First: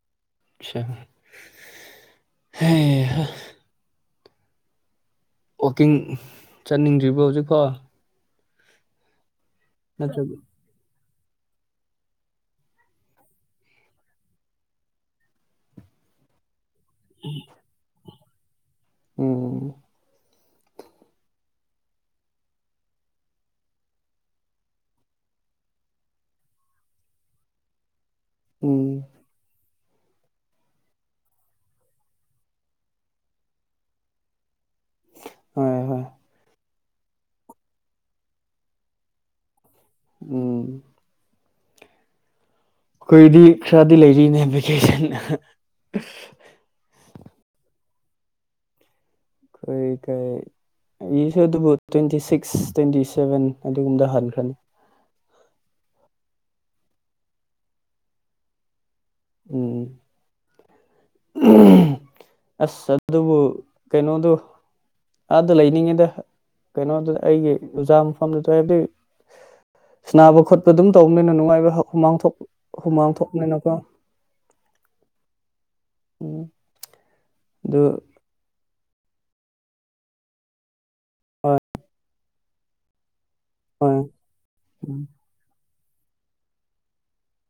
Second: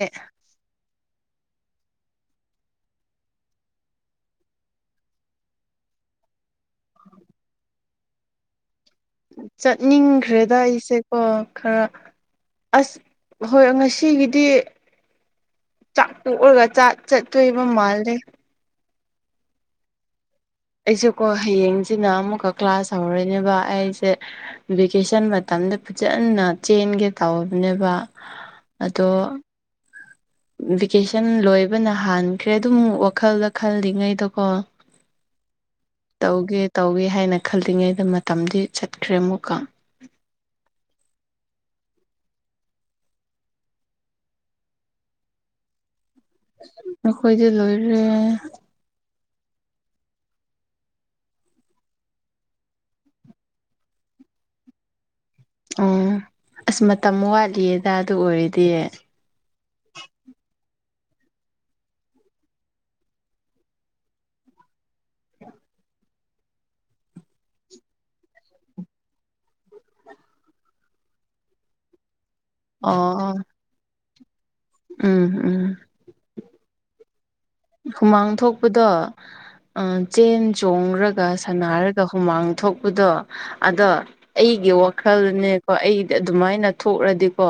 ꯑꯦ ꯑ ꯍ ꯋꯥꯛꯀꯤꯡ ꯆꯠꯅꯤꯡꯗ꯭ꯔꯤꯕꯣ ꯍꯧꯖꯤꯛꯐꯣ ꯅꯠꯇ꯭ꯔꯒ ꯆꯠꯅꯤꯡꯈ꯭ꯔꯦꯗ ꯑꯩꯁꯦ ꯑꯣ ꯈꯔ ꯑꯁ ꯍꯣꯏ ꯉꯁꯤꯒꯤꯗꯤ ꯆꯥꯛ ꯄꯣꯛꯔꯒ ꯆꯥꯛ ꯆꯠꯇꯣꯏꯕ ꯃꯥꯜꯂꯦ ꯎꯝ ꯑꯩꯁꯦꯀꯣ ꯍꯌꯦꯡꯁꯤꯅ ꯑꯃꯨꯛꯀ ꯀ꯭ꯂꯥꯁ ꯍꯧꯔꯅꯦꯕ ꯑꯩꯁꯦ ꯚꯦꯀꯦꯁꯟ ꯃꯇꯝꯗ ꯐꯖꯅ ꯆꯦꯟꯒꯦ ꯇꯧꯕꯅꯦꯕ ꯎꯝ ꯑꯗꯣ ꯚꯦꯀꯦꯁꯟ ꯂꯣꯏꯕꯅ ꯍꯥꯟꯈ꯭ꯔꯦ ꯑꯗꯨꯝ ꯋꯥꯈꯜꯗ ꯈꯜꯂꯤꯉꯩꯗꯀꯣ ꯍꯣꯏ ꯍꯣꯏ ꯇꯧꯒꯦ ꯇꯧꯋꯦ ꯍꯥꯏꯅ ꯈꯜꯂꯤꯉꯩꯗ ꯃꯇꯝꯗꯤ ꯆꯠꯈ꯭ꯔꯦ ꯑꯃꯨꯛꯀ ꯎꯝ ꯑꯩꯈꯣꯏꯗꯤ ꯈꯔꯗꯤ ꯂꯩꯔꯤꯅꯦ ꯚꯦꯀꯦꯁꯟ ꯑꯩꯈꯣꯏꯗꯤ ꯂꯣꯏꯔꯦ ꯑꯩꯏ ꯀꯩ ꯑꯩꯁꯨ ꯑꯗꯨꯕꯨ ꯇ꯭ꯋꯦꯟꯇꯤ ꯁꯤꯛꯁ ꯇ꯭ꯋꯦꯟꯇꯤ ꯁꯚꯦꯟ ꯑꯗꯨꯒꯨꯝꯗ ꯍꯟꯈ꯭ꯔꯅꯤ ꯑꯣ ꯑꯁ ꯃꯇꯝ ꯋꯥꯠꯂꯤꯌꯦꯗ ꯑꯗꯨ ꯑꯣꯏꯔꯗꯤ ꯎꯝ ꯑꯁ ꯑꯗꯨꯕꯨ ꯀꯩꯅꯣꯗꯣ ꯑꯥꯗ ꯂꯩꯅꯤꯡꯉꯤꯗ ꯀꯩꯅꯣꯗꯨꯗ ꯑꯩꯒꯤ ꯑꯣꯖꯥ ꯃꯐꯝꯗꯨꯗ ꯍꯥꯏꯕꯗꯤ ꯁꯅꯥꯕ ꯈꯣꯠꯄ ꯑꯗꯨꯝ ꯇꯧꯕꯅꯤꯅ ꯅꯨꯡꯉꯥꯏꯕ ꯍꯨꯃꯥꯡꯊ ꯍꯨꯃꯥꯡ ꯑꯣ ꯊꯣꯛꯅꯤꯅꯀꯣ ꯎꯝ ꯎꯝ ꯎꯝ ꯑꯗꯨ ꯍꯨꯃꯥꯡ ꯊꯣꯛꯄꯗꯣ ꯆꯦꯟ ꯆꯣꯡꯔꯒ ꯁꯅꯔꯒ ꯍꯨꯃꯥꯡ ꯊꯣꯛꯄꯗꯣ ꯑꯗꯣ ꯍꯣꯏ ꯑꯩꯒꯤ ꯎꯝ ꯋꯥꯈꯜꯅꯦ ꯀ ꯑꯩꯗꯤ ꯑꯗꯨꯃꯥꯏꯅ ꯊꯣꯛꯈ꯭ꯔꯗꯤꯀꯣ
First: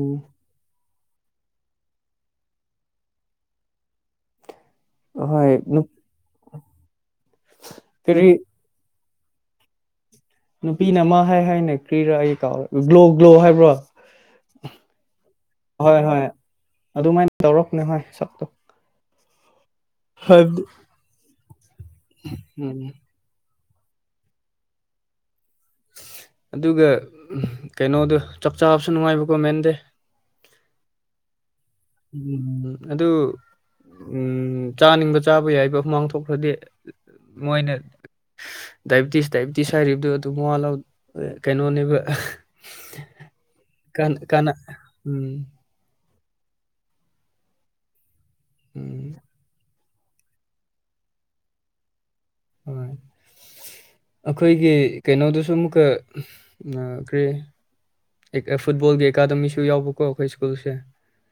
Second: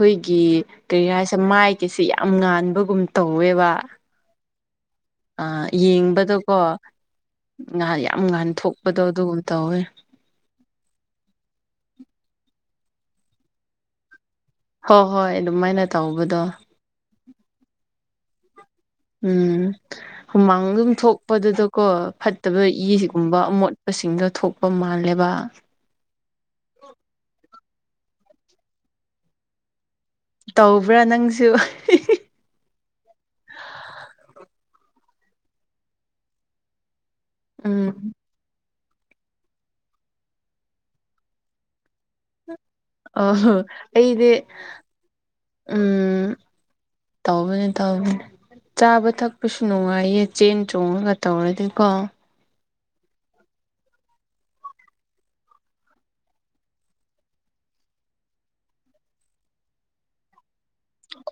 ꯎꯝ ꯀꯩ ꯍꯥꯏꯁꯦ ꯃꯥꯏꯒꯤꯁꯤꯦ ꯌꯥꯝ ꯉꯥꯟꯕꯒꯨꯝ ꯇꯧꯋꯦꯕ ꯍꯣꯏ ꯌꯦꯡꯕꯗꯀꯣ ꯉꯥꯏꯍꯥꯛ ꯌꯥꯝ ꯀꯔꯤ ꯉꯥꯟꯊꯣꯛꯄꯗꯣ ꯑꯗꯨꯒꯨꯝ ꯇꯧꯋꯦ ꯅꯨꯄꯤꯅ ꯑꯃ ꯍꯥꯏ ꯍꯥꯏꯅ ꯀ꯭ꯔꯤꯔ ꯑꯩ ꯀꯥꯎꯔꯒꯦ ꯒ꯭ꯂꯣ ꯒ꯭ꯂꯣ ꯍꯥꯏꯕ꯭ꯔꯣ ꯍꯣꯏ ꯍꯣꯏ ꯑꯗꯨꯃꯥꯏꯅ ꯍꯣꯏ ꯍꯣꯏ ꯇꯧꯕꯗꯣ ꯑꯗꯨꯃꯥꯏꯅ ꯇꯧꯔꯛꯄꯅꯦ ꯍꯣꯏ ꯁꯛꯇꯣ ꯎꯝ ꯍꯥꯏꯕꯗꯤ ꯍꯨꯃꯥꯡ ꯑꯗꯨꯝ ꯊꯣꯛꯄꯗꯨꯗꯀꯣ ꯐꯠꯇꯕ ꯎꯝ ꯏꯁꯤ ꯒꯨꯝꯕ ꯑꯃꯣꯠꯄꯁꯤꯡꯗꯣ ꯊꯣꯛꯄ ꯃꯥꯜꯂꯦꯕ ꯑꯗꯨꯒ ꯀꯩꯅꯣꯗꯣ ꯆꯞ ꯆꯥꯕꯁꯨ ꯅꯨꯡꯉꯥꯏꯕꯀꯣ ꯃꯦꯟꯗꯦ ꯇꯧꯕ꯭ꯔꯥ ꯅꯪꯁꯨ ꯎꯝ ꯑꯗꯨ ꯎꯝ ꯆꯥꯅꯤꯡꯕ ꯆꯥꯕ ꯌꯥꯏꯕ ꯑꯃꯨꯃꯥꯡ ꯊꯣꯛꯈ꯭ꯔꯗꯤ ꯃꯣꯏꯅ ꯎꯝ ꯗꯥꯏꯕꯤꯇꯤꯁ ꯗꯥꯏꯕꯤꯇꯤꯁ ꯍꯥꯏꯔꯤꯕꯗꯨꯣ ꯑꯗꯨꯝ ꯃꯜꯥꯎ ꯀꯩꯅꯣꯅꯦꯕ ꯑꯣ ꯀꯥꯟ ꯑꯩꯗꯤ ꯀꯥꯟꯅ ꯎꯝ ꯎꯝ ꯇꯧꯕꯅꯦ ꯇꯧꯕꯅꯤ ꯆꯥꯕ ꯎꯝ ꯊꯛꯄꯁꯨ ꯅꯨꯡꯉꯥꯏꯌꯦ ꯆꯦꯟ ꯆꯣꯡꯉꯒ ꯇꯧꯔꯗꯤꯀꯣ ꯍꯣꯏ ꯑꯩꯈꯣꯏꯒꯤ ꯀꯩꯅꯣꯗꯁꯨ ꯑꯃꯨꯛꯀ ꯀꯔꯤ ꯐꯨꯠꯕꯣꯜꯒꯤ ꯑꯦꯀꯥꯗꯃꯤꯁꯨ ꯌꯥꯎꯕꯀꯣ ꯑꯩꯈꯣꯏ ꯁ꯭ꯀꯨꯜꯁꯦ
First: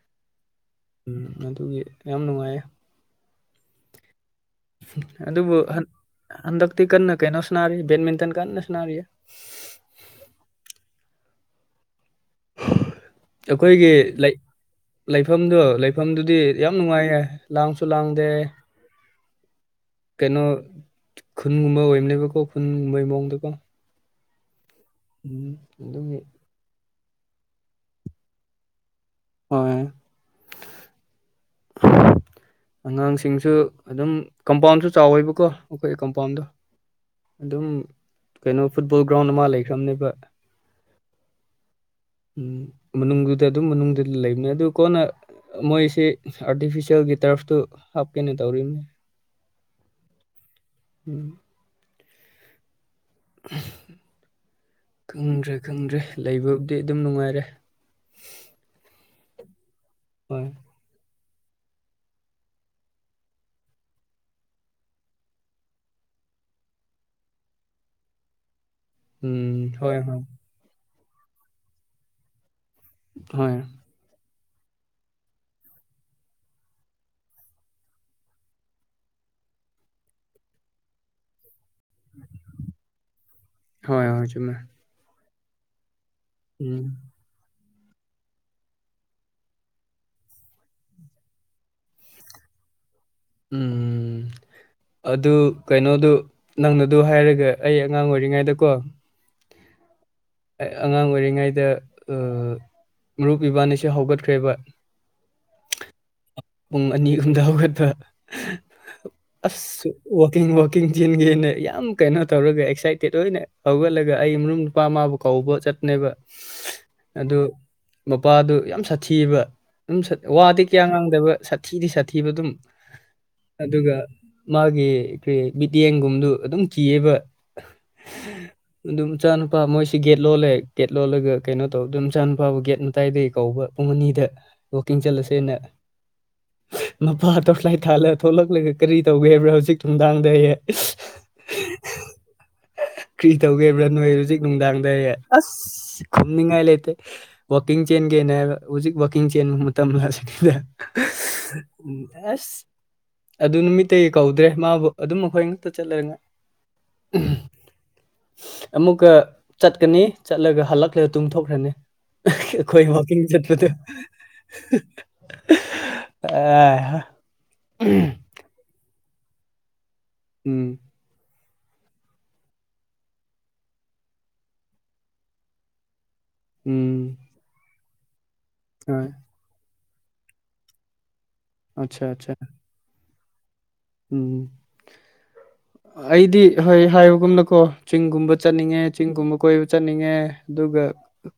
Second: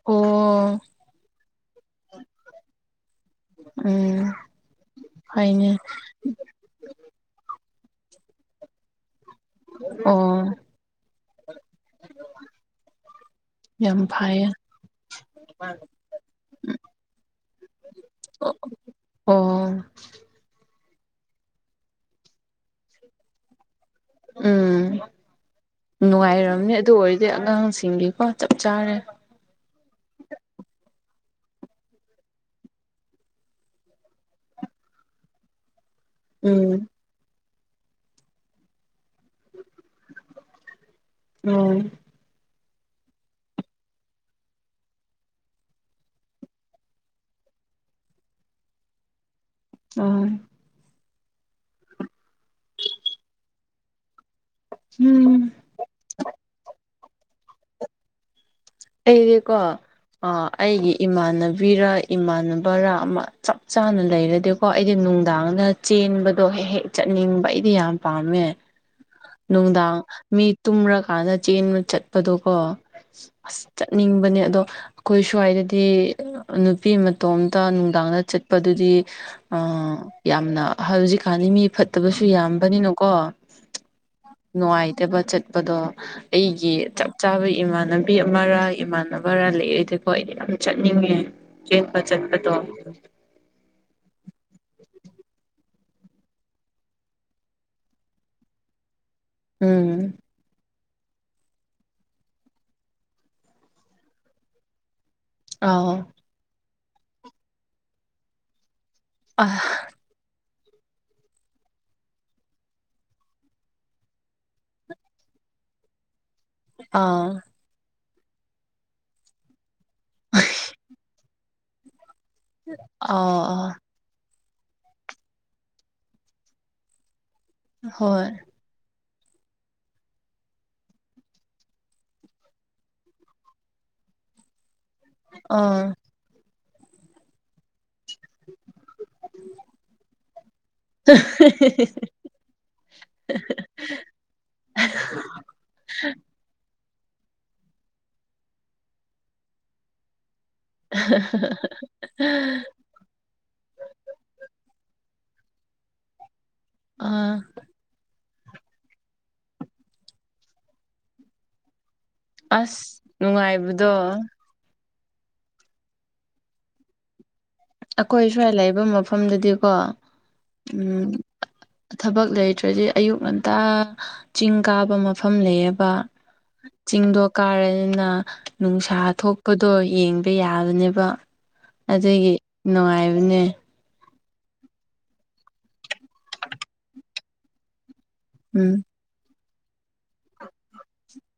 ꯑꯣ ꯎꯝ ꯑꯗꯨꯒꯤ ꯌꯥꯝ ꯅꯨꯡꯉꯥꯏꯌꯦ ꯎꯝ ꯑꯗꯨꯕꯨ ꯐꯩꯅꯦ ꯍꯟꯗꯛꯇꯤ ꯀꯟꯅ ꯀꯩꯅꯣꯁꯨꯟꯅꯔꯤ ꯕꯦꯠꯃꯤꯟꯇꯟ ꯀꯟꯅꯁꯨꯅꯥꯔꯤꯌꯦ ꯑꯣ ꯑꯩꯈꯣꯏꯒꯤ ꯌꯥꯝ ꯂꯩ ꯐꯩꯌꯦ ꯂꯩꯐꯝꯗꯣ ꯂꯩꯐꯝꯗꯨꯗꯤ ꯌꯥꯝ ꯅꯨꯡꯉꯥꯏꯌꯦ ꯂꯥꯡꯁꯨ ꯂꯥꯡꯗꯦ ꯑꯣ ꯀꯩꯅꯣ ꯈꯨꯟꯒꯨꯝꯕ ꯑꯣꯏꯔꯝꯅꯦꯕꯀꯣ ꯈꯨꯟꯒꯨꯝꯕꯩ ꯃꯑꯣꯡꯗꯀꯣ ꯎꯝ ꯎꯝ ꯑꯗꯨꯒꯤ ꯅꯨꯡꯉꯥꯏꯔꯝꯅꯤ ꯑꯗꯨ ꯑꯣꯏꯔꯗꯤ ꯑꯉꯥꯡꯁꯤꯡꯒꯤꯀꯣ ꯆꯞ ꯆꯥꯔꯦ ꯍꯣꯏ ꯑꯉꯥꯡꯁꯤꯡꯁꯨ ꯑꯗꯨꯝ ꯀꯝꯄꯥꯎꯟꯁꯨ ꯆꯥꯎꯋꯦꯕꯀꯣ ꯑꯩꯈꯣꯏꯒꯤ ꯀꯝꯄꯥꯎꯟꯗꯣ ꯎꯝ ꯑꯗꯨꯝ ꯀꯩꯅꯣ ꯐꯨꯠꯕꯣꯜ ꯒ꯭ꯔꯥꯎꯟ ꯑꯃ ꯂꯩꯈ꯭ꯔꯕꯅꯦꯕ ꯑꯣ ꯎꯝ ꯃꯅꯨꯡꯗꯨꯗ ꯑꯗꯨꯝ ꯃꯅꯨꯡꯗꯗꯨ ꯂꯩꯕꯅꯦ ꯑꯗꯨ ꯀꯣꯟꯅ ꯃꯣꯏꯁꯤ ꯑꯥꯔꯇꯤꯐꯤꯁꯦꯜꯒꯤ ꯇꯔꯐꯇꯨ ꯍꯥꯞꯀꯦꯅ ꯇꯧꯔꯤꯕꯅꯦ ꯑ ꯎꯝ ꯎꯝ ꯈꯪꯗ꯭ꯔꯦ ꯈꯪꯗ꯭ꯔꯦ ꯂꯩꯕꯝꯗꯤ ꯑꯗꯨꯝ ꯅꯨꯡꯉꯥꯏꯔꯦ ꯑꯩꯗꯤꯀꯣ ꯑ ꯍꯣꯏ ꯑꯩꯒꯤ ꯏꯃꯥꯟꯅꯕꯤꯔ ꯏꯃꯥꯟꯅꯕꯔꯥ ꯑꯃ ꯆꯞ ꯆꯥꯅ ꯂꯩꯔꯗꯤꯀꯣ ꯑꯩꯗꯤ ꯅꯨꯡꯗꯥꯡꯗ ꯆꯦꯟꯕꯗꯣ ꯍꯦꯛ ꯍꯦꯛ ꯆꯠꯅꯤꯡꯕ ꯑꯩꯗꯤ ꯌꯥꯝ ꯄꯥꯝꯃꯦ꯫ ꯎꯝ ꯍꯣꯏ ꯅꯨꯡꯗꯥꯡ ꯍꯣꯏ ꯃꯤ ꯇꯨꯝꯔꯀꯥꯟꯗ ꯆꯦꯟꯕ ꯆꯠꯄꯗꯣꯀꯣ ꯍꯣꯏ ꯑꯁ ꯆꯠꯅꯤꯡꯕꯅꯦ ꯑꯗꯣ ꯑꯩꯈꯣꯏ ꯁ꯭ꯋꯥꯏꯗꯗꯤ ꯅꯨꯄꯤ ꯃꯇꯣꯝꯇ ꯅꯨꯡꯗꯥꯡꯗ ꯆꯠꯄꯗꯨꯗꯤ ꯑ ꯌꯥꯝꯅ ꯍꯧꯖꯤꯛꯀꯥꯟꯅꯤ ꯃꯤ ꯐꯠꯇꯕꯁꯨ ꯌꯥꯝꯕꯅꯤꯅꯀꯣ ꯍꯣꯏ ꯍꯣꯏ ꯆꯨꯝꯃꯦ ꯅꯨꯡꯉꯥꯏꯇꯕ ꯆꯠꯄꯗꯣ ꯑꯩꯒꯤ ꯎꯝ ꯆꯞ ꯆꯥꯕ ꯏꯃꯥꯟꯅꯕ ꯄꯤ ꯑꯃꯔ ꯏꯃꯥꯟꯅꯕꯔꯥ ꯂꯩꯔꯗꯤꯀꯣ ꯑꯩꯗꯤ ꯌꯥꯝ ꯆꯠꯅꯤꯡꯉꯦ ꯆꯦꯟꯄ ꯆꯠꯄꯗꯣ ꯎꯝ ꯑꯗꯨ ꯀꯩꯅꯣꯗꯨ ꯅꯪꯅꯗꯨ ꯍꯥꯏꯔꯒꯦ ꯑꯩ ꯑꯉꯥꯡ ꯑꯣꯏꯔꯤꯉꯩꯗꯀꯣ ꯎꯝ ꯑꯉꯥꯡ ꯑꯣꯏꯔꯤꯉꯩꯗ ꯃꯔꯨꯞ ꯑ ꯏꯕꯥꯟꯅꯤꯁꯦ ꯍꯧꯒꯠꯈ꯭ꯔꯦꯕ ꯑꯥ ꯄꯨꯡ ꯑꯅꯤ ꯑꯍꯨꯝꯗ ꯍꯧꯒꯠꯄ ꯑꯥ ꯑꯁ ꯋꯥꯋꯀꯤꯡ ꯋꯥꯋꯀꯤꯡ ꯆꯟꯒꯦꯅ ꯌꯥꯝ ꯀꯩꯅꯣ ꯇꯧꯔꯒ ꯑꯦꯛꯁꯥꯏꯇꯦꯠ ꯑꯣꯏꯅ ꯍꯧꯒꯠꯂꯒ ꯑꯩ ꯃꯔ ꯅꯨꯄꯥ ꯃꯥꯕꯨ ꯀꯧꯕ ꯆꯠꯄꯅꯦꯕ ꯑꯥ ꯑꯗꯨ ꯃꯄꯥꯗꯨ ꯌꯥꯝ ꯁꯥꯊꯤꯌꯦꯕ ꯑꯗꯨꯝ ꯋꯥꯗꯤ ꯀꯌꯥ ꯉꯥꯡꯗꯕ ꯁꯥꯊꯤꯗꯤ ꯁꯥꯊꯤꯕ ꯑꯗꯨꯝ ꯑꯥꯎ ꯑꯥ ꯑꯗꯨꯒ ꯃꯥꯒꯤ ꯀꯩ ꯃꯤꯠꯌꯦꯡꯒꯨꯝꯗꯨ ꯑꯗꯨꯝ ꯀꯤꯌꯦꯕ ꯍꯣꯏ ꯑꯗꯨꯝ ꯃꯆꯥ ꯅꯨꯄꯥ ꯃꯣꯏꯁꯤ ꯒꯦꯠ ꯂꯣꯜꯂꯦ ꯒꯦꯠ ꯂꯣꯜꯂꯒ ꯀꯩꯅꯣ ꯇꯧ ꯑꯗꯨꯝ ꯃꯆꯥ ꯅꯨꯄꯥꯕꯨ ꯒꯦꯠ ꯃꯇꯥꯏꯗꯒꯤ ꯀꯧꯕ ꯄꯨꯡ ꯑꯅꯤꯗ ꯋꯥꯛꯀꯤꯡ ꯆꯠꯂꯨꯁꯦ ꯑꯥ ꯃꯄꯥꯗꯣ ꯐꯥꯠ ꯊꯥꯟꯂ ꯊꯣꯛꯂꯛꯂꯒ ꯀꯔꯤ ꯇꯧꯒꯦ ꯍꯥꯏꯕ꯭ꯔꯥ ꯍꯧꯖꯤꯛ ꯅꯨꯡꯗꯥꯡꯗ ꯀꯔꯤ ꯇꯧꯒꯦꯕ꯭ꯔꯥ ꯅꯣꯏ ꯍꯧꯖꯤꯛ ꯅꯨꯡꯗꯥꯡꯗ ꯑꯁ ꯈꯨꯝꯅꯤꯡꯉꯥꯏ ꯂꯩꯇꯦ ꯋꯥꯛꯀꯤꯡ ꯆꯦꯟꯒꯦꯅꯦ ꯍꯥꯏꯕ ꯍꯧꯖꯤꯛ ꯋꯥꯛꯀꯤꯡ ꯆꯦꯟ ꯃꯇꯝ ꯑꯁꯤꯅꯤꯗ ꯑꯁ ꯑꯗꯨ ꯅꯨꯃꯤꯠꯇꯒꯤ ꯀꯧꯗ꯭ꯔꯦ ꯃꯥꯕꯨ ꯑꯗꯨꯝ ꯑꯩꯈꯣꯏ ꯉꯥꯛꯛꯇ ꯆꯠꯂ ꯅꯨꯉꯥꯏ ꯑꯥ ꯑꯃꯨꯛꯀ ꯆꯠꯀꯅꯤ ꯆꯠꯂꯒ ꯍꯜꯂꯛꯈꯒ ꯇꯨꯡꯊꯣꯛꯈ꯭ꯔꯅꯤ ꯑꯩꯈꯣꯏ ꯑꯁ ꯋꯀꯤꯡ ꯆꯠꯄꯗꯨ ꯅꯨꯡꯉꯥꯏꯕꯗꯣ ꯑꯍꯥ ꯑꯩꯈꯣꯏ ꯁ꯭ꯋꯥꯏ ꯂꯩꯕ ꯃꯐꯝꯗꯗꯤꯀꯣ ꯎꯝ ꯎꯝ ꯊꯕꯛ ꯂꯩꯇ꯭ꯔꯗꯤ ꯑꯌꯨꯛ ꯉꯟꯇꯥ ꯆꯤꯡ ꯀꯥꯕ ꯃꯐꯝ ꯂꯩꯌꯦꯕ ꯎꯝ ꯆꯤꯡꯗꯣ ꯀꯥꯔꯅꯤꯅ ꯅꯨꯡꯁꯥ ꯍꯣꯏ ꯊꯣꯛꯄꯗꯣ ꯌꯦꯡꯕ ꯌꯥꯒꯅꯤꯕ ꯑꯆꯥ ꯑꯆꯥ ꯑꯗꯨꯒꯤ ꯅꯨꯡꯉꯥꯏꯕꯅꯦ ꯎꯝ ꯑꯩꯗꯤ ꯍꯣꯏ ꯍꯥꯏꯕꯒꯨꯝꯅꯀꯣ ꯆꯤꯡꯒꯨꯝꯕ ꯎꯝ ꯆꯠꯅꯤꯡꯉꯦ ꯆꯤꯡꯒꯨꯝꯕ ꯀꯣꯏꯕ ꯆꯠꯅꯤꯡꯉꯦ ꯑꯗꯨꯒ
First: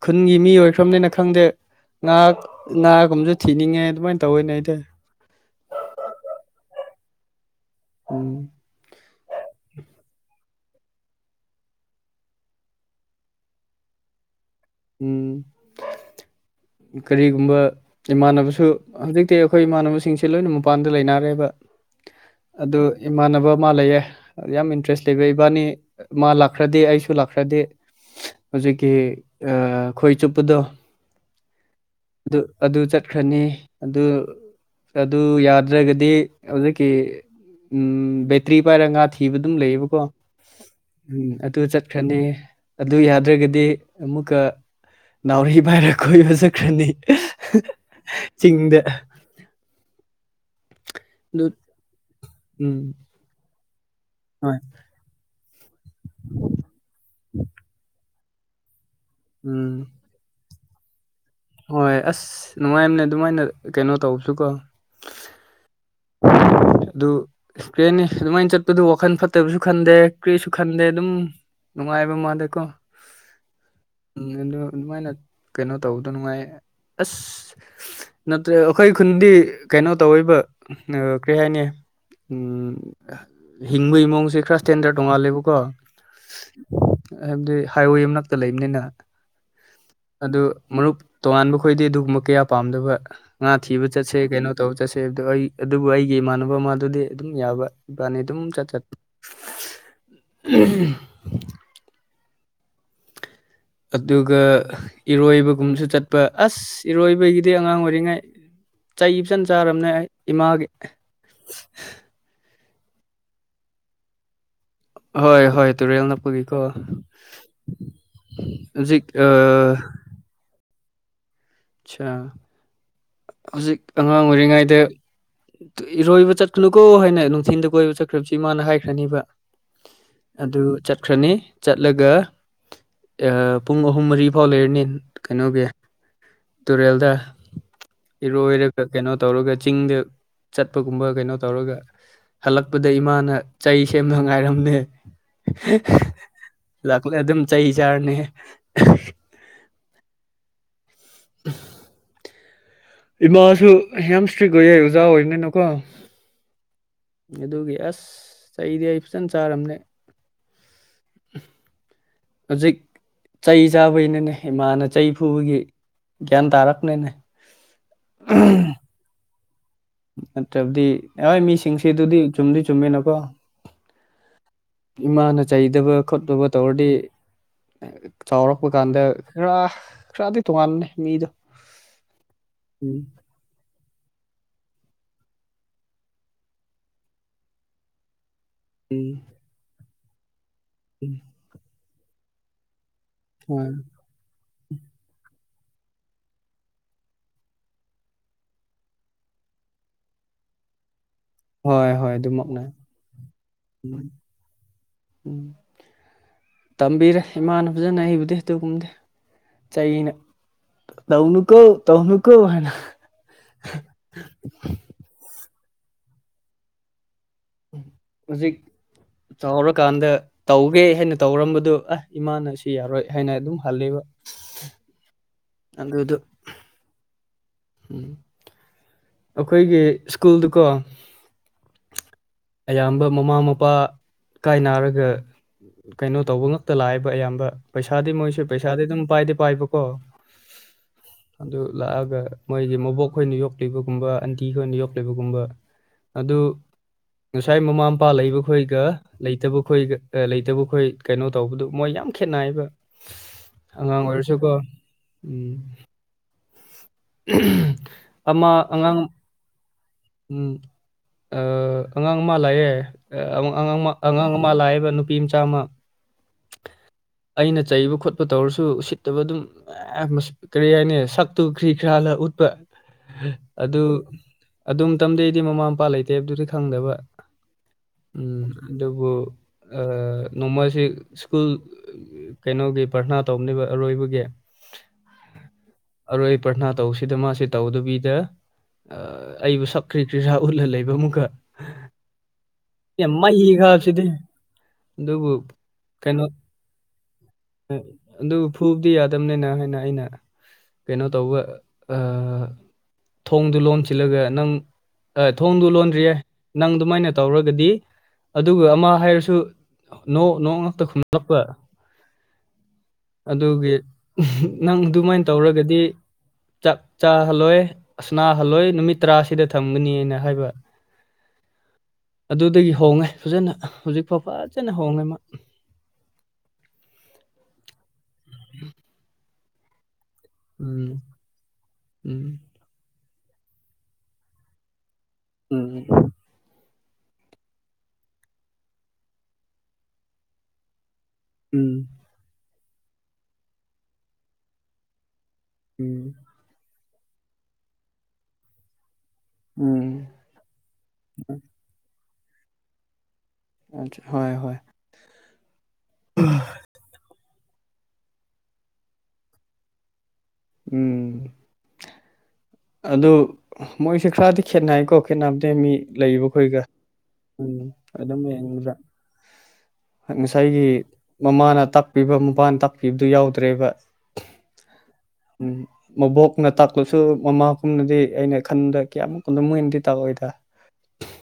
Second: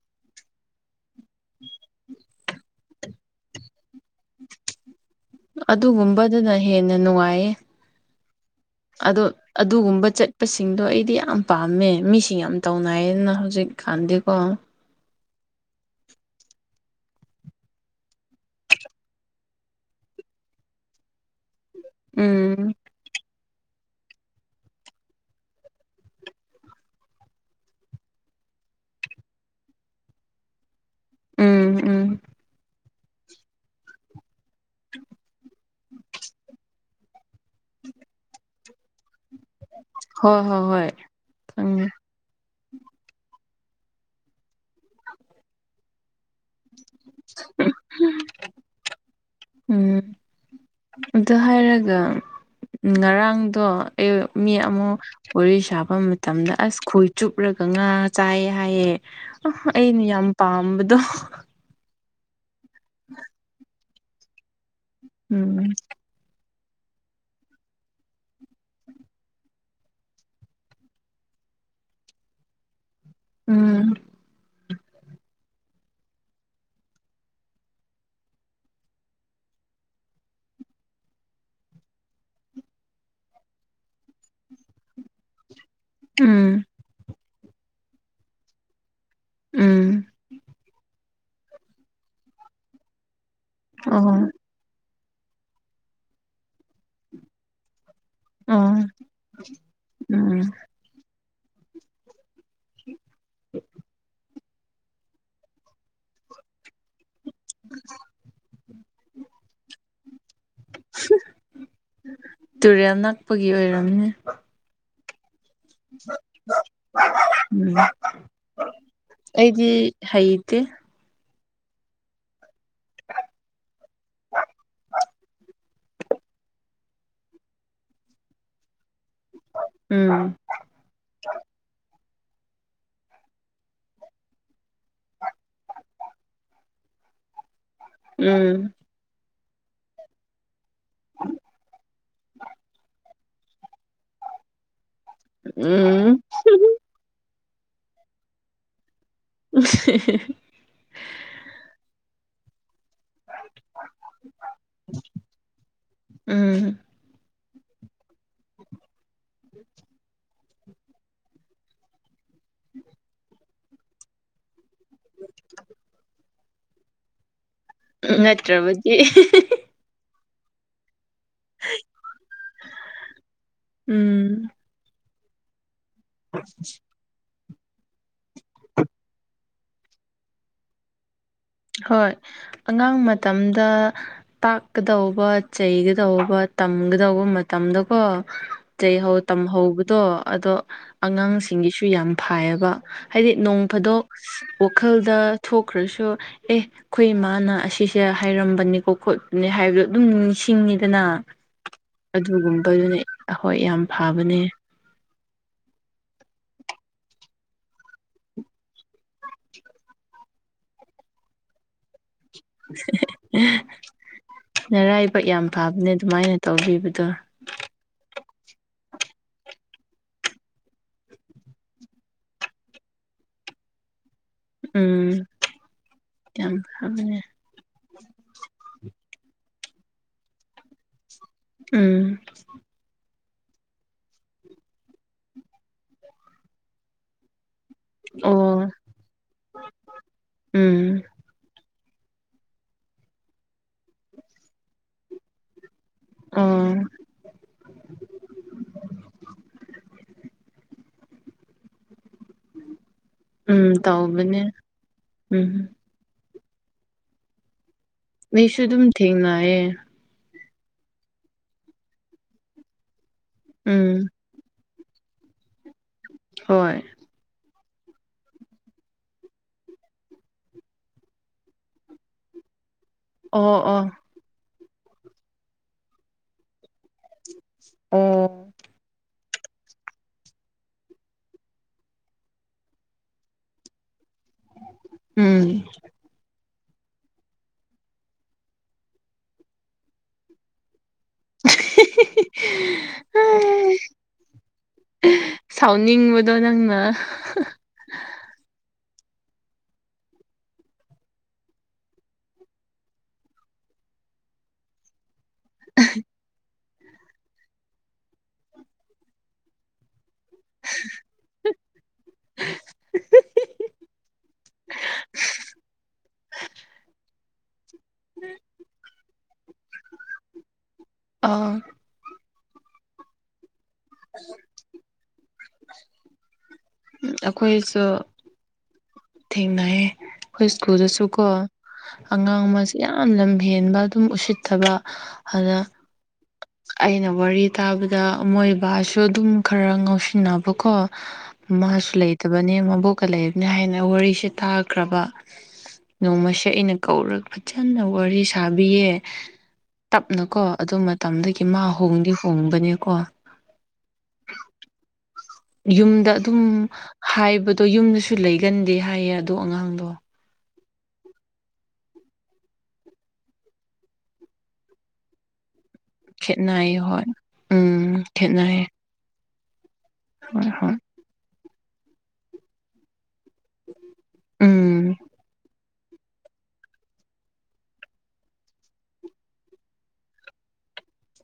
ꯈꯨꯟꯒꯤ ꯃꯤ ꯑꯣꯏꯈ꯭ꯔꯕꯅꯤꯅ ꯈꯪꯗꯦ ꯉꯥ ꯉꯥꯒꯨꯝꯕꯁꯨ ꯊꯤꯅꯤꯡꯉꯦ ꯑꯗꯨꯃꯥꯏꯅ ꯇꯧꯋꯤꯅꯦ ꯑꯩꯗꯤ ꯑꯗꯨꯒꯨꯝꯕꯗꯨꯅ ꯍꯦꯟꯅ ꯅꯨꯡꯉꯥꯏꯌꯦ ꯎꯝ ꯑꯗꯣ ꯑꯗꯨꯒꯨꯝꯕ ꯆꯠꯄꯁꯤꯡꯗꯣ ꯑꯩꯗꯤ ꯌꯥꯝ ꯄꯥꯝꯃꯦ ꯃꯤꯁꯤꯡ ꯌꯥꯝ ꯇꯧꯅꯥꯏꯌꯦꯅ ꯍꯧꯖꯤꯛ ꯈꯥꯟꯗꯀ ꯎꯝ ꯀꯔꯤꯒꯨꯝꯕ ꯏꯃꯥꯟꯅꯕꯁꯨ ꯍꯧꯖꯤꯛꯇꯤ ꯑꯩꯈꯣꯏ ꯏꯃꯥꯟꯅꯕꯁꯤꯡꯁꯦ ꯂꯣꯏꯅ ꯃꯄꯥꯟꯗ ꯂꯩꯅꯔꯦꯕ ꯎꯝ ꯑꯗꯨ ꯏꯃꯥꯟꯅꯕ ꯑꯃ ꯂꯩꯌꯦ ꯌꯥꯝ ꯏꯟꯇꯔꯦꯁ ꯂꯩꯕ ꯏꯕꯥꯅꯤ ꯃꯥ ꯂꯥꯛꯈ꯭ꯔꯗꯤꯦ ꯑꯩꯁꯨ ꯂꯥꯛꯈ꯭ꯔꯗꯤꯦ ꯍꯧꯖꯤꯛꯀꯤ ꯈꯣꯏ ꯆꯨꯞꯄꯗꯣ ꯎꯝ ꯎꯝ ꯑꯗꯨ ꯑꯗꯨ ꯆꯠ ꯆꯠꯈ꯭ꯔꯅꯤ ꯑꯗꯨ ꯒꯗꯤ ꯑꯣ ꯎꯝ ꯕꯇ꯭ꯔꯤ ꯄꯥꯏꯔ ꯊꯤꯕ ꯑꯗꯨꯝ ꯂꯩꯌꯦꯕꯀꯣ ꯍꯣꯏ ꯍꯣꯏ ꯍꯣꯏ ꯎꯝ ꯑꯗꯨ ꯈꯪꯉꯦ ꯆꯠꯈ꯭ꯔꯅꯤ ꯑꯗꯨ ꯌꯥꯗ꯭ꯔꯒꯗꯤ ꯑꯃ ꯑꯃꯨꯀ ꯅꯥꯎꯔꯤ ꯄꯥꯏꯔ ꯀ ꯍꯧ ꯆꯠꯈ꯭ꯔꯅꯤ ꯆꯤꯡꯗ ꯎꯝ ꯑꯗꯨ ꯍꯥꯏꯔꯒ ꯎꯝ ꯉꯔꯥꯡꯗꯣ ꯑꯩ ꯃꯤ ꯍꯣꯏ ꯑꯃꯨꯛ ꯋꯥꯔꯤ ꯁꯥꯕ ꯃꯇꯝꯗ ꯑꯁ ꯈꯣꯏ ꯆꯨꯞꯂꯒ ꯉꯥ ꯆꯥꯏꯑ ꯍꯥꯏꯌꯦꯦ ꯑ ꯎꯝ ꯑꯩꯅ ꯌꯥꯝ ꯄꯥꯝꯕꯗꯣ ꯍꯣꯏ ꯑꯁ ꯅꯨꯡꯉꯥꯏꯝꯅꯦ ꯑꯗꯨꯃꯥꯏꯅ ꯀꯩꯅꯣ ꯇꯧꯕꯁꯨ ꯀꯣ ꯎꯝ ꯑꯗꯨ ꯀ꯭ꯔꯦꯅꯤ ꯑꯗꯨꯃꯥꯏꯅ ꯆꯠꯄꯗꯨ ꯋꯥꯈꯟ ꯐꯠꯇꯕꯁꯨ ꯈꯟꯗꯦ ꯀ꯭ꯦꯁꯨ ꯈꯟꯗꯦ ꯑꯗꯨꯝ ꯅꯨꯡꯉꯥꯏꯕ ꯃꯥꯜꯗꯦꯀꯣ ꯎꯝ ꯎꯝ ꯑꯗꯨ ꯑꯗꯨꯃꯥꯏꯅ ꯀꯩꯅꯣ ꯇꯧꯕꯗꯣ ꯅꯨꯡꯉꯥꯏ ꯑꯁ ꯅꯠꯇ꯭ꯔꯦ ꯑꯩꯈꯣꯏ ꯈꯨꯟꯗꯤ ꯀꯩꯅꯣ ꯇꯧꯔꯤꯕ ꯀꯔꯤ ꯍꯥꯏꯅꯤ ꯎꯝ ꯍꯤꯡꯕꯒꯤ ꯃꯑꯣꯡꯁꯦ ꯈꯔ ꯁ꯭ꯇꯦꯟꯗꯔ ꯇꯣꯡꯉꯥꯜꯂꯦꯕꯀꯣ ꯎꯝ ꯍꯥꯏꯕꯗꯤ ꯍꯥꯏꯋꯦ ꯃꯅꯥꯛꯇ ꯂꯩꯕꯅꯤꯅ ꯎꯝ ꯑꯗꯨ ꯃꯔꯨꯞ ꯇꯣꯉꯥꯟꯕ ꯈꯣꯏꯗꯤ ꯑꯗꯨꯒꯨꯝꯕ ꯀꯌꯥ ꯄꯥꯝꯗꯕ ꯉꯥ ꯊꯤꯕ ꯑꯣ ꯆꯠꯁꯦ ꯀꯩꯅꯣ ꯇꯧꯕ ꯆꯠꯁꯦ ꯍꯥꯏꯕꯗꯣ ꯑꯩ ꯑꯗꯨꯕꯨ ꯑꯩꯒꯤ ꯏꯃꯥꯟꯅꯕ ꯃꯥꯗꯨꯗꯤ ꯑꯗꯨꯝ ꯌꯥꯕ ꯏꯕꯥꯅꯤ ꯑꯗꯨꯝ ꯆꯠ ꯑꯣ ꯆꯠ ꯎꯝ [inaudible] ꯑꯗꯨꯒ ꯏꯔꯣꯏꯕꯒꯨꯝꯁꯨ ꯆꯠꯄ ꯑꯁ ꯏꯔꯣꯏꯕꯒꯤꯗꯤ ꯑꯉꯥꯡ ꯑꯣꯏꯔꯤꯉꯩ ꯆꯩ ꯐꯖꯅ ꯆꯥꯔꯕꯅꯦ ꯑꯩ ꯏꯃꯥꯒꯤ ꯇꯨꯔꯦꯜ ꯅꯛꯄꯒꯤ ꯑꯣꯏꯔꯝꯅꯦ ꯍꯣꯏ ꯍꯣꯏ ꯇꯨꯔꯦꯜꯅꯅꯥꯄꯒꯤꯀꯣ ꯎꯝ ꯍꯧꯖꯤꯛ ꯀꯤ ꯑꯆꯥ ꯍꯧꯖꯤꯛ ꯑꯉꯥꯡ ꯑꯣꯏꯔꯤꯉꯩꯗ ꯏꯔꯣꯏꯕ ꯆꯠꯀꯅꯨꯀꯣ ꯍꯥꯏꯅ ꯅꯨꯡꯊꯤꯤꯟꯗ ꯀꯣꯏꯕ ꯆꯠꯈ꯭ꯔꯕꯁꯤ ꯏꯃꯥꯅ ꯍꯥꯏꯈ꯭ꯔꯅꯤꯕ ꯎꯝ ꯑꯗꯨ ꯆꯠ ꯆꯠꯈ꯭ꯔꯅꯤ ꯆꯠꯂꯒ ꯄꯨꯡ ꯑꯍꯨꯝ ꯃꯔꯤ ꯐꯥꯎ ꯂꯩꯔꯅꯤ ꯀꯩꯅꯣꯒꯤ ꯇꯨꯔꯦꯜꯗ ꯎꯝ ꯏꯔꯣꯏꯔꯒ ꯀꯩꯅꯣ ꯇꯧꯔꯒ ꯆꯤꯡꯗ ꯆꯠꯄꯒꯨꯝꯕ ꯀꯩꯅꯣ ꯇꯧꯔꯒ ꯍꯜꯂꯛꯄꯗ ꯏꯃꯥꯅ ꯆꯩ ꯁꯦꯝꯗ ꯉꯥꯏꯔꯝꯗ ꯎꯝ ꯂꯥꯛꯂ ꯑꯗꯨꯝ ꯆꯩ ꯆꯥꯔꯅꯤ ꯎ [inaudible] ꯏꯃꯥꯁꯨ ꯌꯥꯝ ꯏꯁꯇ꯭ꯔꯤꯛ ꯑꯣꯏꯌꯦꯏ ꯑꯣꯖꯥ ꯑꯣꯏꯔꯤꯒꯅꯨꯀꯣ ꯎꯝ ꯑꯗꯨꯒꯤ ꯑꯁ ꯆꯩꯗꯤ ꯑꯩ ꯐꯖꯅ ꯆꯥꯔꯝꯅꯦ ꯍꯧꯖꯤꯛ ꯆꯩ ꯆꯥꯕꯩꯅꯅꯦ ꯏꯃꯥꯅ ꯆꯩ ꯐꯨꯕꯒꯤ ꯒ꯭ꯌꯥꯟ ꯇꯥꯔꯛꯅꯅꯦ ꯅꯠꯇ꯭ꯔꯕꯗꯤ ꯅꯠꯇ꯭ꯔꯕꯗꯤ ꯍꯣꯏ ꯃꯤꯁꯤꯡꯁꯤꯗꯨꯗꯤ ꯆꯨꯝꯗꯤ ꯆꯨꯝꯃꯤꯅꯀꯣ ꯎꯝ ꯏꯃꯥꯅ ꯆꯩꯗꯕ ꯈꯣꯠꯇꯕ ꯇꯧꯔꯗꯤ ꯆꯥꯎꯔꯛꯄ ꯀꯥꯟꯗ ꯈꯔ ꯈꯔꯗꯤ ꯇꯣꯉꯥꯟꯥꯟꯕꯅꯦ ꯃꯤꯗꯣ ꯍꯣꯏ ꯑꯉꯥꯡ ꯎꯝ ꯃꯇꯝꯗ ꯇꯥꯛꯀꯗꯧꯕ ꯆꯩꯒꯗꯧꯕ ꯇꯝꯒꯗꯧꯕ ꯃꯇꯝꯗꯀꯣ ꯎꯝ ꯆꯩꯍꯧ ꯇꯝꯍꯧꯕꯗꯣ ꯑꯗꯣ ꯎꯝ ꯑꯉꯥꯡꯁꯤꯡꯒꯤꯁꯨ ꯌꯥꯝ ꯐꯥꯏꯌꯦꯕ ꯍꯥꯏꯗꯤ ꯅꯣꯡ ꯍꯣꯏ ꯐꯥꯗꯣꯛ ꯋꯥꯈꯜꯗ ꯊꯣꯛꯈ꯭ꯔꯁꯨ ꯑꯦ ꯑꯩꯈꯣꯏ ꯏꯃꯥꯅ ꯑꯁꯤꯁꯦ ꯍꯥꯏꯔꯝꯕꯅꯤꯀꯣ ꯈꯣꯠꯄꯅꯤ ꯍꯥꯏꯕꯗꯣ ꯑꯗꯨꯝ ꯅꯤꯡꯁꯤꯡꯉꯤꯗꯅ꯫ ꯍꯣꯏ ꯍꯣꯏ ꯑꯗꯨꯃꯛꯅꯦ ꯑꯗꯨꯒꯨꯝꯕꯗꯨꯅ ꯑꯩꯈꯣꯏ ꯌꯥꯝ ꯎꯝ ꯐꯕꯅꯦ꯫ ꯎꯝ ꯇꯝꯕꯤꯔꯦ ꯏꯃꯥꯅ ꯐꯖꯅ ꯑꯩꯕꯨꯗꯤ ꯑꯗꯨꯒꯨꯝꯗꯦ ꯆꯩꯅ ꯇꯧꯅꯨꯀꯣ ꯇꯧꯅꯨꯀꯣ ꯍꯥꯏꯅ ꯄꯠ ꯌꯥꯝ ꯐꯕꯅꯦ ꯑꯗꯨꯃꯥꯏꯅ ꯇꯧꯕꯤꯕꯗꯣ꯫ ꯍꯧꯖꯤꯛ ꯆꯥꯎꯔꯀꯥꯟꯗ ꯇꯧꯒꯦ ꯍꯥꯏꯅ ꯇꯧꯔꯝꯕꯗꯨ ꯑ ꯏꯃꯥꯅ ꯁꯤ ꯌꯥꯔꯣꯏ ꯍꯥꯏꯅ ꯑꯗꯨꯝ ꯍꯜꯂꯦꯕ꯫ ꯎꯝ ꯑꯗꯨꯗꯣ ꯌꯥꯝ ꯐꯕꯅꯦ꯫ ꯎꯝ ꯑꯩꯈꯣꯏꯒꯤ ꯁ꯭ꯀꯨꯜꯗꯨꯀꯣ ꯎꯝ꯫ ꯑꯌꯥꯝꯕ ꯃꯃꯥ ꯃꯄꯥ ꯀꯥꯏ ꯅꯥꯔꯒ ꯀꯩꯅꯣ ꯇꯧꯕ ꯉꯛꯇ ꯂꯥꯛꯏꯕ ꯑꯌꯥꯝꯕ꯫ ꯄꯩꯁꯥꯗꯤ ꯃꯣꯏꯁꯨ ꯑꯣ ꯄꯩꯁꯥꯗꯤ ꯑꯗꯨꯝ ꯄꯥꯏꯗꯤ ꯄꯥꯏꯕꯀꯣ ꯎꯝ ꯑꯗꯨ ꯂꯥꯛꯑꯒ ꯃꯣꯏꯒꯤ ꯃꯣꯕꯣꯛ ꯈꯣꯏꯅ ꯌꯣꯛꯂꯤꯕꯒꯨꯝꯕ ꯑꯟꯇꯤ ꯈꯣꯏꯅ ꯌꯣꯛꯂꯤꯕꯒꯨꯝꯕ ꯑꯗꯨ ꯎꯝ꯫ ꯉꯁꯥꯏ ꯃꯃꯥ ꯃꯄꯥ ꯂꯩꯕ ꯈꯣꯏꯒ ꯂꯩꯇꯕ ꯈꯣꯏ ꯂꯩꯇꯕꯈꯣꯏ ꯀꯩꯅꯣ ꯇꯧꯕꯗꯨ ꯃꯣꯏ ꯌꯥꯝ ꯈꯦꯠꯅꯩꯕ꯫ ꯎꯝ ꯑꯉꯥꯡ ꯇꯧꯕꯅꯦ ꯑꯣꯏꯁꯨꯀꯣ ꯎꯝ ꯑꯩꯁꯨ ꯑꯃꯃ ꯑꯗꯨꯝ ꯊꯦꯡꯅꯌꯦ꯫ ꯎꯝ ꯑꯉꯥꯡ ꯑꯃ ꯂꯥꯛꯑꯦ ꯑꯉꯥꯡ ꯎꯝ ꯑꯉꯥꯡ ꯑꯃ ꯂꯥꯛꯑꯦꯕ ꯅꯨ ꯅꯨꯄꯤ ꯃꯆꯥꯝꯃ ꯍꯣꯏ ꯑꯩꯅ ꯆꯩꯕ ꯈꯣꯠꯄ ꯇꯧꯔꯁꯨ ꯎꯁꯤꯠꯇꯕ ꯑꯗꯨꯝ- ꯑꯦ ꯀꯔꯤ ꯍꯥꯏꯅꯤ ꯁꯛꯇꯨ ꯈ꯭ꯔꯤ ꯈꯔꯥꯜꯂ ꯎꯠꯄ ꯑꯣ ꯑꯗꯨ ꯑꯣ ꯑꯗꯨ ꯃꯇꯝꯗꯩꯗꯤ ꯃꯃꯥ ꯃꯄꯥ ꯂꯩꯇꯦꯕꯗꯨꯗꯤ ꯈꯪꯗꯕ ꯎꯝ ꯑꯣ ꯑꯗꯨꯕꯨ ꯅꯣꯡꯃꯁꯤ ꯁ꯭ꯀꯨꯜ ꯀꯩꯅꯣꯒꯤ ꯄ꯭ꯔꯔꯊꯅꯥ ꯇꯧꯅꯦꯕ ꯑꯔꯣꯏꯕꯒꯤ ꯎꯝ꯫ ꯑꯔꯣꯏ ꯑꯩ ꯄ꯭ꯔꯔꯊꯅꯥ ꯇꯧꯁꯤꯗ ꯃꯥꯁꯤ ꯇꯧꯗꯕꯤꯗ ꯑ ꯑꯩꯕꯨ ꯁꯛꯀ꯭ꯔꯤ ꯀ꯭ꯔꯤꯖꯥ ꯎꯠꯂ ꯂꯩꯕ ꯑꯃꯨꯛꯀ ꯌꯥꯝ ꯃꯍ ꯍꯤꯒꯞꯕꯁꯤꯗꯤ ꯁꯥꯎꯅꯤꯡꯕꯗꯣ ꯅꯪꯅ꯫ ꯑꯗꯨ ꯐꯨꯕꯗꯤ ꯌꯥꯗꯕꯅꯤꯅ ꯍꯥꯏꯅ ꯑꯩꯅ ꯀꯩꯅꯣ ꯇꯧꯕ ꯊꯣꯡꯗꯨ ꯂꯣꯟꯁꯤꯜꯂꯒ ꯅꯪ ꯊꯣꯡꯗꯨ ꯂꯣꯟꯗ꯭ꯔꯤꯌꯦ ꯅꯪ ꯑꯗꯨꯃꯥꯏꯅ ꯇꯧꯔꯒꯗꯤ ꯑꯗꯨꯒ ꯑꯃ ꯍꯥꯏꯔꯁꯨ ꯅꯣ ꯅꯣ ꯉꯛꯇ ꯈꯨꯝꯂꯛꯄ ꯍꯍ ꯑꯗꯨꯒꯤ ꯅꯪ ꯑꯗꯨꯃꯥꯏꯅ ꯇꯧꯔꯒꯗꯤ ꯆꯥꯛ ꯆꯥꯍꯜꯂꯣꯏ ꯑꯁꯅꯥꯍꯜꯂꯣꯏ ꯅꯨꯃꯤꯠ ꯇꯔꯥꯁꯤꯗ ꯊꯝꯒꯅꯤꯅ ꯍꯥꯏꯕ ꯑ ꯑꯗꯨꯗꯒꯤ ꯍꯣꯡꯉꯦ ꯐꯖꯅ ꯍꯧꯖꯤꯛꯐꯥꯎ ꯐꯖꯅ ꯍꯣꯡꯉꯦ꯫ ꯑꯩꯈꯣꯏꯁꯨ ꯎꯝ ꯊꯦꯡꯅꯩꯌꯦ꯫ ꯑꯩꯈꯣꯏ ꯁ꯭ꯀꯨꯜꯗꯁꯨ ꯀꯣ ꯎꯝ ꯑꯉꯥꯡ ꯑꯃ ꯌꯥꯝ ꯂꯝ ꯍꯦꯟꯕ ꯑꯗꯨꯝ ꯎꯁꯤꯠꯇꯕ ꯑꯗꯨꯗ [unintelligible] ꯑꯩꯅ ꯋꯥꯔꯤ ꯇꯥꯕꯗ ꯃꯣꯏꯕꯥꯁꯨ ꯑꯗꯨꯝ ꯈꯔ ꯉꯥꯎꯁꯤꯟꯅꯕꯀꯣ ꯎꯝ ꯃꯥꯁꯨ ꯂꯩꯇꯕꯅꯦ ꯃꯕꯣꯛꯀ ꯂꯩꯕꯅꯤ ꯍꯥꯏꯅ ꯋꯥꯔꯤꯁꯦ ꯇꯥꯈ꯭ꯔꯕ ꯎꯝ ꯅꯣꯡꯃꯁꯦ ꯑꯩꯅ ꯀꯧꯔꯒ ꯐꯖꯅ ꯋꯥꯔꯤ ꯁꯥꯕꯤꯌꯦ ꯎꯝ ꯇꯞꯅꯀꯣ ꯑꯗꯨ ꯃꯇꯝꯗꯒꯤ ꯃꯥ ꯍꯣꯡꯗꯤ ꯍꯣꯡꯕꯅꯦꯀꯣ ꯑ ꯍꯣꯏ ꯍꯣꯏ ꯌꯨꯝꯗ ꯑꯗꯨꯝ ꯍꯥꯏꯕꯗꯣ ꯌꯨꯝꯗꯁꯨ ꯂꯩꯒꯟꯗꯦ ꯍꯥꯏꯌꯦ ꯑꯗꯣ ꯑꯉꯥꯡꯗꯣ ꯎꯝ ꯑꯗꯨ ꯃꯣꯏꯁꯨꯦ ꯈꯔꯗꯤ ꯈꯦꯠꯅꯩꯀꯣ ꯈꯦꯠꯅꯕꯗ ꯃꯤ ꯂꯩꯕꯈꯣꯏꯒ ꯈꯦꯠꯅꯩ ꯍꯣꯏ ꯎꯝ ꯑꯗꯨꯝ ꯈꯦꯠꯅꯩ ꯌꯦꯡꯕꯖ ꯍꯣꯏ ꯉꯁꯥꯏꯒꯤ ꯍꯣꯏ ꯃꯃꯥꯅ ꯇꯥꯛꯄꯤꯕ ꯃꯄꯥꯅ ꯇꯥꯛꯄꯤꯕꯗꯨ ꯌꯥꯎꯗ ꯇ꯭ꯔꯦꯕ ꯎꯝ ꯃꯕꯣꯛꯅ ꯇꯥꯛꯄꯁꯨ ꯃꯃꯥ ꯄꯨꯝꯅꯗꯤ ꯑꯩꯅ ꯈꯟꯕꯗ ꯀꯌꯥꯃꯨꯛ ꯀꯨꯗ ꯃꯣꯏꯅꯗꯤ ꯇꯥꯛꯔꯑꯣꯏꯗ